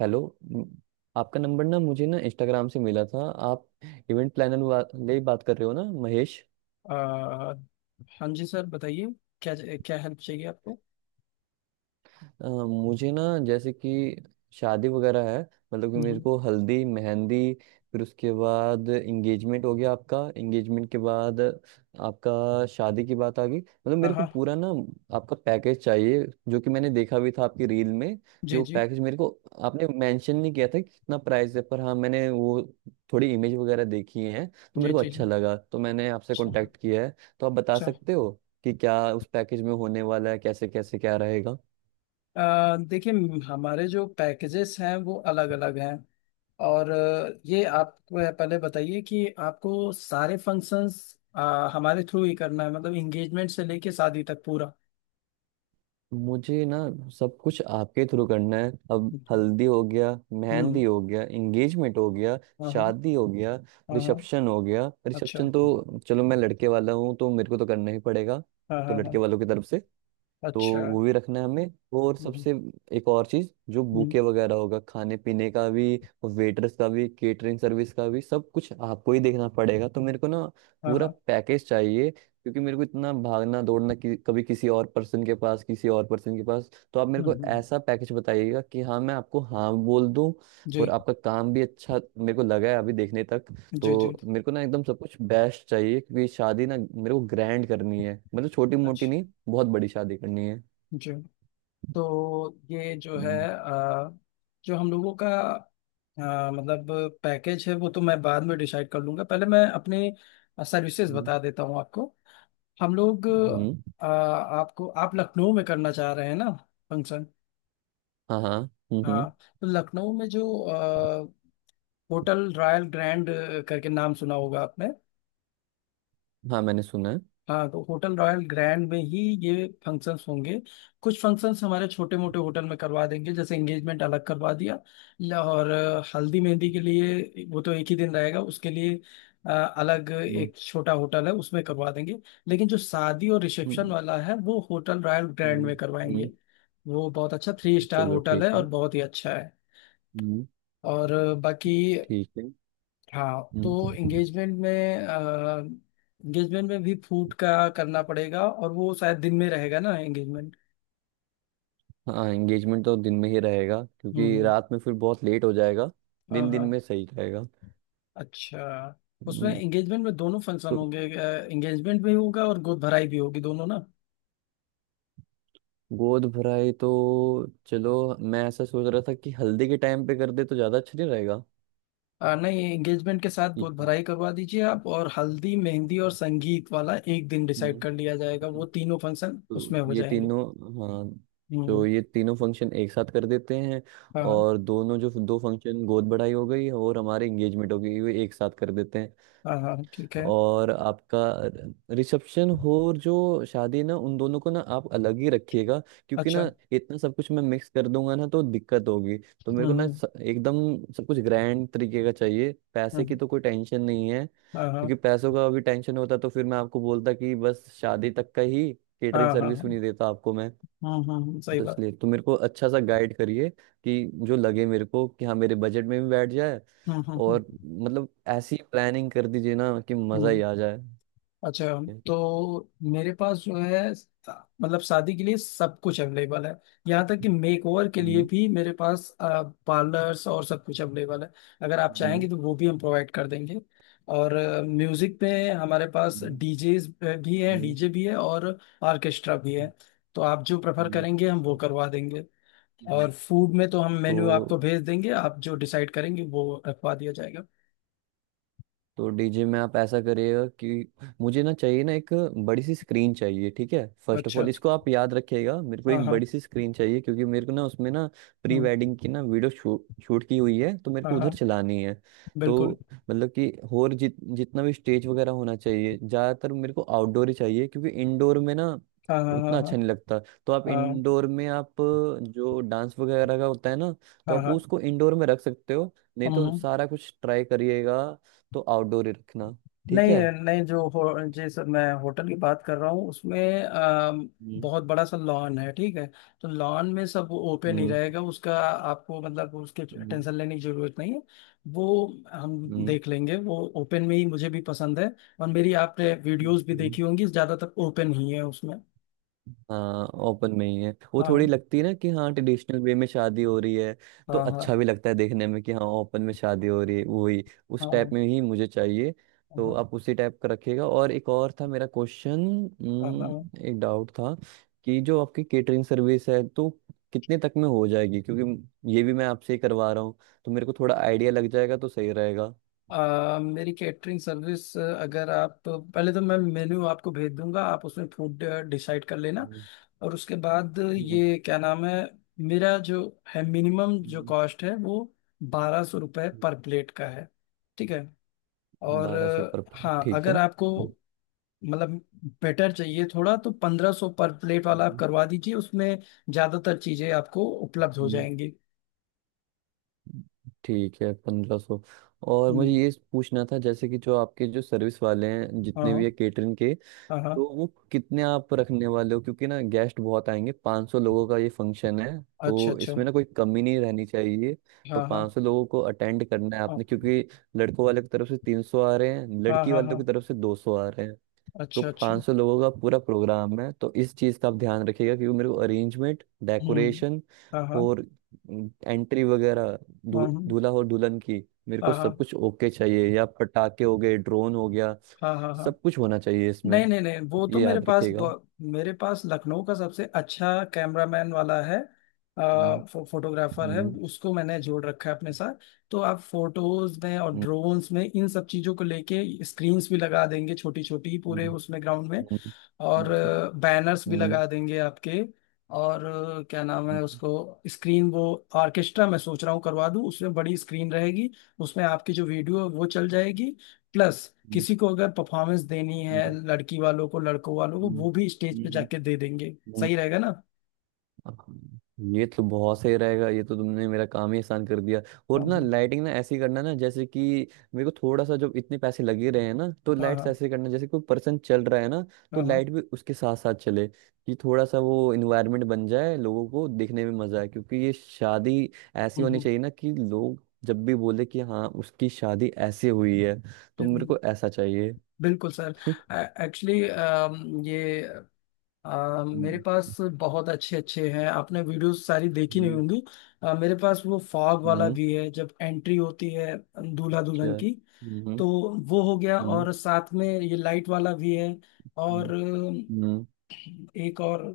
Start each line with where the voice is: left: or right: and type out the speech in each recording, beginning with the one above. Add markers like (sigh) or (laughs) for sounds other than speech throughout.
right: Hello. म- आपका number ना मुझे ना इंस्टाग्राम से मिला था। आप इवेंट प्लानर वाले ही बात कर रहे हो ना महेश?
left: आ, हाँ जी सर बताइए, क्या क्या हेल्प चाहिए आपको।
right: मुझे ना जैसे कि शादी वगैरह है। मतलब कि मेरे
left: हम्म।
right: को हल्दी मेहंदी फिर उसके बाद एंगेजमेंट हो गया आपका, एंगेजमेंट के बाद आपका शादी की बात आ गई। मतलब
left: हाँ
right: मेरे को
left: हाँ।
right: पूरा ना आपका पैकेज चाहिए, जो कि मैंने देखा भी था आपकी रील में कि
left: जी
right: वो
left: जी
right: पैकेज मेरे को। आपने मेंशन नहीं किया था कि कितना प्राइस है, पर हाँ मैंने वो थोड़ी इमेज वगैरह देखी है तो
left: जी
right: मेरे को
left: जी
right: अच्छा
left: जी।
right: लगा तो मैंने आपसे
left: अच्छा
right: कांटेक्ट किया है। तो आप बता
left: अच्छा।
right: सकते हो कि क्या उस पैकेज में होने वाला है, कैसे कैसे क्या रहेगा।
left: देखिए, हमारे जो पैकेजेस हैं वो अलग अलग हैं। और ये आप पहले बताइए कि आपको सारे फंक्शंस हमारे थ्रू ही करना है, मतलब इंगेजमेंट से लेके शादी तक पूरा।
right: मुझे ना सब कुछ आपके थ्रू करना है। अब हल्दी हो गया,
left: हम्म।
right: मेहंदी हो गया, एंगेजमेंट हो गया,
left: हाँ हाँ
right: शादी हो गया,
left: हाँ हाँ।
right: रिसेप्शन हो गया।
left: अच्छा।
right: रिसेप्शन तो चलो मैं लड़के वाला हूँ तो मेरे को तो करना ही पड़ेगा,
left: हाँ
right: तो
left: हाँ हाँ।
right: लड़के वालों की तरफ से तो
left: अच्छा।
right: वो भी रखना है हमें। और
left: हम्म
right: सबसे एक और चीज, जो
left: हम्म।
right: बुके वगैरह होगा, खाने पीने का भी, वेटर्स का भी, केटरिंग सर्विस का भी, सब कुछ आपको ही देखना पड़ेगा। तो मेरे को ना
left: हाँ
right: पूरा
left: हाँ।
right: पैकेज चाहिए क्योंकि मेरे को इतना भागना दौड़ना कि कभी किसी और पर्सन के पास, किसी और पर्सन के पास। तो आप मेरे को
left: हम्म।
right: ऐसा पैकेज बताइएगा कि हाँ मैं आपको हाँ बोल दूं।
left: जी
right: और आपका काम भी अच्छा मेरे को लगा है अभी देखने तक।
left: जी जी।
right: तो मेरे को ना एकदम सब कुछ बेस्ट चाहिए क्योंकि शादी ना मेरे को ग्रैंड करनी है। मतलब छोटी मोटी
left: अच्छा।
right: नहीं, बहुत बड़ी शादी करनी है।
left: जी। तो ये जो है
right: हम्म।
left: जो हम लोगों का, अ, मतलब पैकेज है वो तो मैं बाद में डिसाइड कर लूंगा, पहले मैं अपने सर्विसेज
right: हम्म।
left: बता देता हूँ आपको। हम लोग
right: हम्म।
left: आपको, आप लखनऊ में करना चाह रहे हैं ना फंक्शन।
right: हाँ हाँ। हम्म।
left: हाँ, तो लखनऊ में जो होटल रॉयल ग्रैंड करके नाम सुना होगा आपने।
right: हाँ मैंने सुना है।
left: हाँ, तो होटल रॉयल ग्रैंड में ही ये फंक्शंस होंगे। कुछ फंक्शंस हमारे छोटे मोटे होटल में करवा देंगे, जैसे एंगेजमेंट अलग करवा दिया। और हल्दी मेहंदी के लिए वो तो एक ही दिन रहेगा, उसके लिए अलग
right: हम्म।
left: एक छोटा होटल है, उसमें करवा देंगे। लेकिन जो शादी और
right: हम्म।
left: रिसेप्शन वाला है वो होटल रॉयल ग्रैंड
right: हम्म।
left: में
right: हम्म।
left: करवाएंगे। वो बहुत अच्छा 3 स्टार
right: चलो
left: होटल
right: ठीक
left: है और
right: है।
left: बहुत ही अच्छा है।
right: हम्म।
left: और बाकी
right: ठीक है।
left: हाँ, तो
right: हम्म।
left: एंगेजमेंट में, एंगेजमेंट में भी फूड का करना पड़ेगा, और वो शायद दिन में रहेगा ना एंगेजमेंट।
right: हाँ एंगेजमेंट तो दिन में ही रहेगा क्योंकि
left: हम्म।
right: रात में फिर बहुत लेट हो जाएगा।
left: हाँ
right: दिन दिन
left: हाँ।
right: में सही रहेगा।
left: अच्छा। उसमें
right: हम्म।
left: एंगेजमेंट में दोनों फंक्शन
right: तो
left: होंगे, एंगेजमेंट भी होगा और गोद भराई भी होगी, दोनों ना।
right: गोद भराई तो चलो, मैं ऐसा सोच रहा था कि हल्दी के टाइम पे कर दे तो ज्यादा अच्छा नहीं रहेगा।
left: नहीं, एंगेजमेंट के साथ गोद भराई करवा दीजिए आप, और हल्दी मेहंदी और संगीत वाला एक दिन
right: हम्म।
left: डिसाइड कर लिया जाएगा,
right: हम्म।
left: वो तीनों फंक्शन
right: तो
left: उसमें हो
right: ये
left: जाएंगे।
right: तीनों, हाँ, जो
left: हम्म।
right: ये तीनों फंक्शन एक साथ कर देते हैं।
left: हाँ हाँ।
right: और दोनों, जो दो फंक्शन गोद बढ़ाई हो गई और हमारे एंगेजमेंट हो गई, वो एक साथ कर देते हैं।
left: हाँ हाँ ठीक है।
right: और आपका रिसेप्शन हो और जो शादी ना, उन दोनों को ना आप अलग ही रखिएगा क्योंकि
left: अच्छा।
right: ना इतना सब कुछ मैं मिक्स कर दूंगा ना तो दिक्कत होगी। तो मेरे को ना
left: हम्म।
right: एकदम सब कुछ ग्रैंड तरीके का चाहिए। पैसे की
left: हम्म।
right: तो कोई टेंशन नहीं है,
left: हाँ
right: क्योंकि
left: हाँ
right: पैसों का अभी टेंशन होता तो फिर मैं आपको बोलता कि बस शादी तक का ही,
left: हाँ।
right: केटरिंग
left: हाँ
right: सर्विस
left: हाँ
right: भी नहीं देता आपको मैं।
left: हाँ। हाँ हाँ सही
right: तो
left: बात।
right: इसलिए तो मेरे को अच्छा सा गाइड करिए कि जो लगे मेरे को कि हाँ मेरे बजट में भी बैठ जाए।
left: हाँ हाँ हाँ।
right: और मतलब ऐसी प्लानिंग कर दीजिए ना कि मजा ही
left: हम्म।
right: आ जाए।
left: अच्छा।
right: हम्म।
left: तो मेरे पास जो है, मतलब शादी के लिए सब कुछ अवेलेबल है। यहाँ तक कि मेक ओवर के लिए भी मेरे पास पार्लर्स और सब कुछ अवेलेबल है। अगर आप
right: हम्म।
left: चाहेंगे तो वो भी हम प्रोवाइड कर देंगे। और म्यूजिक पे हमारे पास
right: हम्म।
left: डीजे भी है,
right: हम्म।
left: डीजे भी है और ऑर्केस्ट्रा भी है। तो आप जो प्रेफर
right: हम्म।
left: करेंगे हम वो करवा देंगे।
right: हम्म।
left: और फूड में तो हम
right: तो
left: मेन्यू आपको भेज देंगे, आप जो डिसाइड करेंगे वो रखवा दिया जाएगा।
right: तो डीजे में आप ऐसा करिएगा कि मुझे ना चाहिए ना एक बड़ी सी स्क्रीन चाहिए। ठीक है, फर्स्ट ऑफ
left: अच्छा
right: ऑल
left: अच्छा।
right: इसको आप याद रखिएगा, मेरे को
left: हाँ
right: एक
left: हाँ।
right: बड़ी सी स्क्रीन चाहिए क्योंकि मेरे को ना उसमें ना प्री
left: हम्म,
right: वेडिंग की ना वीडियो शूट शूट की हुई है तो मेरे
left: हाँ
right: को उधर
left: हाँ,
right: चलानी है। तो
left: बिल्कुल।
right: मतलब कि और जितना भी स्टेज वगैरह होना चाहिए, ज़्यादातर मेरे को आउटडोर ही चाहिए क्योंकि इंडोर में ना
left: हाँ हाँ हाँ
right: उतना
left: हाँ।
right: अच्छा नहीं लगता। तो आप
left: हाँ
right: इंडोर में आप जो डांस वगैरह का होता है ना,
left: हाँ
right: तो आप
left: हाँ।
right: उसको इंडोर में रख सकते हो, नहीं
left: हम्म
right: तो
left: हम्म।
right: सारा कुछ ट्राई करिएगा। तो आउटडोर ही रखना। ठीक
left: नहीं,
right: है।
left: नहीं जो हो, जैसे मैं होटल की बात कर रहा हूँ उसमें
right: हम्म।
left: बहुत बड़ा सा लॉन है, ठीक है। तो लॉन में सब ओपन ही
right: हम्म।
left: रहेगा उसका, आपको मतलब उसके
right: हम्म।
left: टेंशन लेने की जरूरत नहीं है। वो हम
right: हम्म।
left: देख लेंगे, वो ओपन में ही मुझे भी पसंद है। और मेरी आपने वीडियोस भी
right: हम्म।
left: देखी होंगी, ज्यादातर ओपन ही है उसमें।
right: हाँ ओपन में ही है वो,
left: हाँ
right: थोड़ी लगती है ना कि हाँ ट्रेडिशनल वे में शादी हो रही है। तो
left: हाँ।
right: अच्छा
left: हाँ
right: भी लगता है देखने में कि हाँ ओपन में शादी हो रही है, वही
left: हाँ।
right: उस
left: हाँ
right: टाइप में ही मुझे चाहिए। तो
left: हाँ।
right: आप उसी टाइप का रखिएगा। और एक और था मेरा क्वेश्चन,
left: हाँ हाँ।
right: एक डाउट था कि जो आपकी केटरिंग सर्विस है तो कितने तक में हो जाएगी, क्योंकि ये भी मैं आपसे ही करवा रहा हूँ तो मेरे को थोड़ा आइडिया लग जाएगा तो सही रहेगा।
left: मेरी कैटरिंग सर्विस, अगर आप पहले, तो मैं मेन्यू आपको भेज दूंगा, आप उसमें फूड डिसाइड कर लेना।
right: हम्म।
left: और उसके बाद
right: हम्म।
left: ये क्या नाम है, मेरा जो है मिनिमम जो कॉस्ट है वो 1200 रुपये पर प्लेट का है। ठीक है। और
right: 1200 पर प्लेट
left: हाँ,
right: ठीक
left: अगर
right: है।
left: आपको मतलब बेटर चाहिए थोड़ा, तो 1500 पर प्लेट वाला आप
right: हम्म।
left: करवा दीजिए, उसमें ज़्यादातर चीज़ें आपको उपलब्ध हो जाएंगी।
right: ठीक है, 1500। और मुझे
left: हम्म,
right: ये पूछना था, जैसे कि जो आपके जो सर्विस वाले हैं,
left: हाँ
right: जितने
left: हाँ।
right: भी है केटरिंग के,
left: हाँ हाँ।
right: तो वो कितने आप रखने वाले हो क्योंकि ना गेस्ट बहुत आएंगे। 500 लोगों का ये फंक्शन है,
left: अच्छा
right: तो
left: अच्छा।
right: इसमें ना कोई कमी नहीं रहनी चाहिए। तो
left: हाँ हाँ
right: 500 लोगों को अटेंड करना है
left: हाँ
right: आपने, क्योंकि लड़कों वाले की तरफ से 300 आ रहे हैं,
left: हाँ।
right: लड़की
left: हाँ
right: वालों
left: हाँ।
right: की तरफ से 200 आ रहे। तो
left: अच्छा अच्छा।
right: 500 लोगों का पूरा प्रोग्राम है तो इस चीज़ का आप ध्यान रखिएगा, क्योंकि मेरे को अरेंजमेंट,
left: हम्म।
right: डेकोरेशन
left: हाँ हाँ
right: और एंट्री वगैरह,
left: हाँ
right: दू,
left: हाँ।
right: दूल्हा और दुल्हन की, मेरे को
left: हाँ
right: सब कुछ ओके चाहिए। या पटाखे हो गए, ड्रोन हो गया,
left: हाँ हाँ हाँ हाँ।
right: सब कुछ होना चाहिए इसमें,
left: नहीं नहीं नहीं, वो तो
right: ये
left: मेरे
right: याद
left: पास
right: रखिएगा।
left: मेरे पास लखनऊ का सबसे अच्छा कैमरामैन वाला है,
right: हम्म।
left: फोटोग्राफर है,
right: हम्म।
left: उसको मैंने जोड़ रखा है अपने साथ। तो आप फोटोज में और
right: हम्म।
left: ड्रोन्स में इन सब चीजों को लेके स्क्रीन्स भी लगा देंगे छोटी छोटी पूरे
right: हम्म।
left: उसमें ग्राउंड में। और
right: हम्म।
left: बैनर्स भी
right: हम्म।
left: लगा देंगे आपके। और क्या नाम है
right: हम्म।
left: उसको, स्क्रीन वो, ऑर्केस्ट्रा मैं सोच रहा हूँ करवा दूँ उसमें बड़ी स्क्रीन रहेगी, उसमें आपकी जो वीडियो है वो चल जाएगी। प्लस
right: हम्म।
left: किसी को अगर परफॉर्मेंस देनी है,
right: हम्म।
left: लड़की वालों को लड़कों वालों को,
right: हम्म।
left: वो भी स्टेज पे
right: हम्म।
left: जाके दे देंगे,
right: हम्म।
left: सही रहेगा ना।
right: हाँ, ये तो बहुत सही रहेगा, ये तो तुमने मेरा काम ही आसान कर दिया।
left: हाँ
right: और ना लाइटिंग ना ऐसी करना ना, जैसे कि मेरे को थोड़ा सा, जब इतने पैसे लगे रहे हैं ना, तो
left: हाँ
right: लाइट्स
left: हाँ।
right: ऐसे करना जैसे कोई पर्सन चल रहा है ना, तो
left: हाँ हाँ।
right: लाइट भी उसके साथ साथ चले कि थोड़ा सा वो इन्वायरमेंट बन जाए, लोगों को देखने में मजा आए। क्योंकि ये शादी ऐसी
left: हम्म
right: होनी
left: हम्म।
right: चाहिए ना कि लोग जब भी बोले कि हाँ उसकी शादी ऐसे हुई है। तो मेरे
left: बिल-
right: को ऐसा चाहिए।
left: बिल्कुल सर। एक्चुअली ये
right: (laughs)
left: मेरे पास
right: हम्म।
left: बहुत अच्छे अच्छे हैं, आपने वीडियोस सारी देखी नहीं
right: हम्म।
left: होंगी। मेरे पास वो फॉग
right: हम्म।
left: वाला
right: हम्म।
left: भी है जब एंट्री होती है दूल्हा दुल्हन
right: अच्छा।
left: की।
right: हम्म।
left: तो वो हो गया,
right: हम्म।
left: और साथ में ये लाइट वाला भी है। और
right: हम्म। हम्म।
left: एक और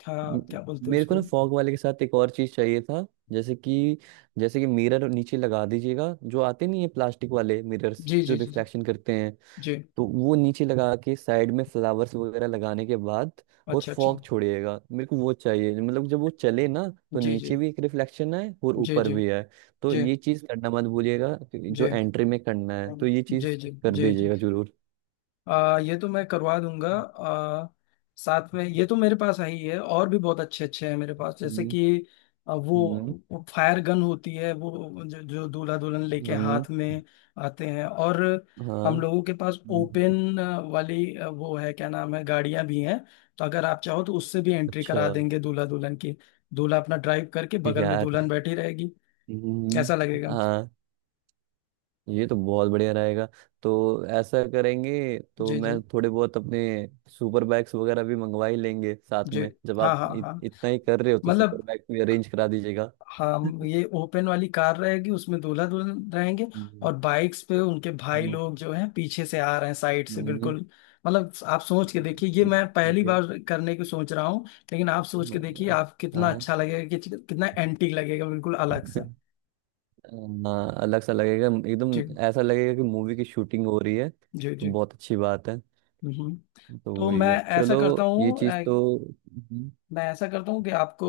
left: था, क्या
right: म-
left: बोलते हैं
right: मेरे को
left: उसको।
right: ना फॉग वाले के साथ एक और चीज चाहिए था, जैसे कि, जैसे कि मिरर नीचे लगा दीजिएगा, जो आते नहीं है प्लास्टिक वाले मिरर्स
left: जी
right: जो
left: जी जी जी
right: रिफ्लेक्शन करते हैं।
left: जी।
right: तो वो नीचे लगा के साइड में फ्लावर्स वगैरह लगाने के बाद और
left: अच्छा अच्छा।
right: फॉग छोड़िएगा, मेरे को वो चाहिए। मतलब जब वो चले ना तो
left: जी जी
right: नीचे भी एक रिफ्लेक्शन आए और
left: जी
right: ऊपर
left: जी
right: भी आए। तो
left: जी
right: ये चीज करना मत भूलिएगा क्योंकि
left: जी
right: जो एंट्री में करना है तो ये
left: जी
right: चीज
left: जी
right: कर
left: जी जी।
right: दीजिएगा जरूर।
left: ये तो मैं करवा दूंगा। साथ में ये तो मेरे पास आई है, और भी बहुत अच्छे अच्छे हैं मेरे पास। जैसे
right: हम्म।
left: कि
right: हम्म।
left: वो फायर गन होती है, वो जो दूल्हा दुल्हन लेके
right: हम्म।
left: हाथ में आते हैं। और
right: हाँ।
left: हम लोगों के पास
right: हम्म।
left: ओपन वाली वो है क्या नाम है, गाड़ियां भी हैं। तो अगर आप चाहो तो उससे भी एंट्री
right: अच्छा।
left: करा देंगे दूल्हा दुल्हन की। दूल्हा अपना ड्राइव करके,
right: (laughs)
left: बगल में
right: यार,
left: दुल्हन बैठी रहेगी,
right: हम्म।
left: कैसा लगेगा।
right: हाँ, ये तो बहुत बढ़िया रहेगा। तो ऐसा करेंगे तो
left: जी
right: मैं
left: जी
right: थोड़े बहुत अपने सुपर बैग्स वगैरह भी मंगवा ही लेंगे साथ
left: जी।
right: में, जब
left: हाँ
right: आप
left: हाँ
right: इत,
left: हाँ,
right: इतना ही कर रहे हो तो सुपर
left: मतलब
right: बैग भी अरेंज करा दीजिएगा।
left: हम, ये ओपन वाली कार रहेगी उसमें दूल्हा दुल्हन रहेंगे,
right: हम्म।
left: और बाइक्स पे उनके भाई
right: हम्म।
left: लोग जो हैं पीछे से आ रहे हैं साइड से,
right: हम्म।
left: बिल्कुल। मतलब आप सोच के देखिए, ये मैं पहली
right: ठीक है।
left: बार करने की सोच रहा हूँ। लेकिन आप सोच के देखिए,
right: हाँ।
left: आप कितना
right: हाँ।
left: अच्छा लगेगा, कि कितना एंटीक लगेगा, बिल्कुल अलग सा।
right: (laughs) हाँ, अलग सा लगेगा एकदम।
left: जी
right: ऐसा लगेगा कि मूवी की शूटिंग हो रही है।
left: जी जी।
right: तो बहुत अच्छी बात है।
left: हम्म।
right: तो
left: तो
right: वही
left: मैं
right: है,
left: ऐसा
right: चलो।
left: करता
right: ये
left: हूँ,
right: चीज़ तो हम्म।
left: कि आपको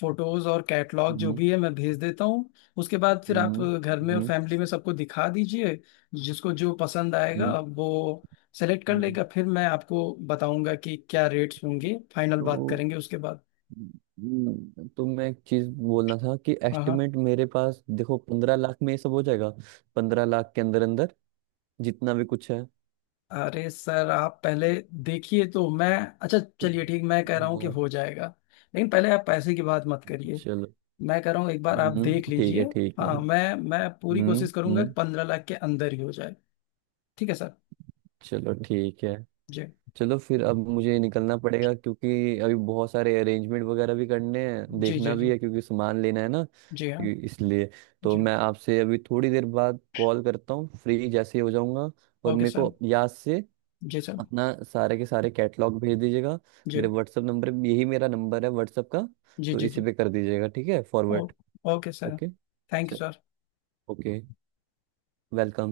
left: फोटोज और कैटलॉग जो
right: हम्म।
left: भी है मैं भेज देता हूँ। उसके बाद फिर आप
right: हम्म।
left: घर में और
right: हम्म।
left: फैमिली में सबको दिखा दीजिए। जिसको जो पसंद आएगा
right: हम्म।
left: वो सेलेक्ट कर
right: हम्म।
left: लेगा, फिर मैं आपको बताऊंगा कि क्या रेट्स होंगे, फाइनल बात
right: तो
left: करेंगे उसके बाद।
right: तो मैं एक चीज बोलना था कि
left: हाँ हाँ।
right: एस्टिमेट मेरे पास देखो, 15 लाख में ये सब हो जाएगा, 15 लाख के अंदर अंदर जितना भी कुछ है।
left: अरे सर, आप पहले देखिए तो, मैं, अच्छा चलिए ठीक, मैं कह रहा हूँ कि
right: हाँ,
left: हो जाएगा, लेकिन पहले आप पैसे की बात मत करिए।
right: चलो।
left: मैं कह रहा हूँ एक बार आप देख
right: हम्म, ठीक
left: लीजिए।
right: है, ठीक है।
left: हाँ, मैं पूरी कोशिश करूंगा कि
right: हम्म।
left: 15 लाख के अंदर ही हो जाए। ठीक है सर।
right: चलो ठीक है।
left: जी
right: चलो फिर अब मुझे निकलना पड़ेगा क्योंकि अभी बहुत सारे अरेंजमेंट वगैरह भी करने हैं,
left: जी
right: देखना
left: जी
right: भी
left: जी
right: है क्योंकि सामान लेना है ना,
left: जी। हाँ
right: इसलिए तो
left: जी।
right: मैं आपसे अभी थोड़ी देर बाद कॉल करता हूँ फ्री जैसे ही हो जाऊंगा। और
left: ओके
right: मेरे
left: सर।
right: को याद से
left: जी सर।
right: अपना सारे के सारे कैटलॉग भेज दीजिएगा
left: जी
right: मेरे व्हाट्सएप नंबर पे। यही मेरा नंबर है व्हाट्सएप का,
left: जी
right: तो
left: जी
right: इसी
left: जी।
right: पे कर दीजिएगा, ठीक है,
left: ओ
right: forward.
left: Okay sir.
right: Okay.
left: Thank you sir.
right: Okay. Welcome.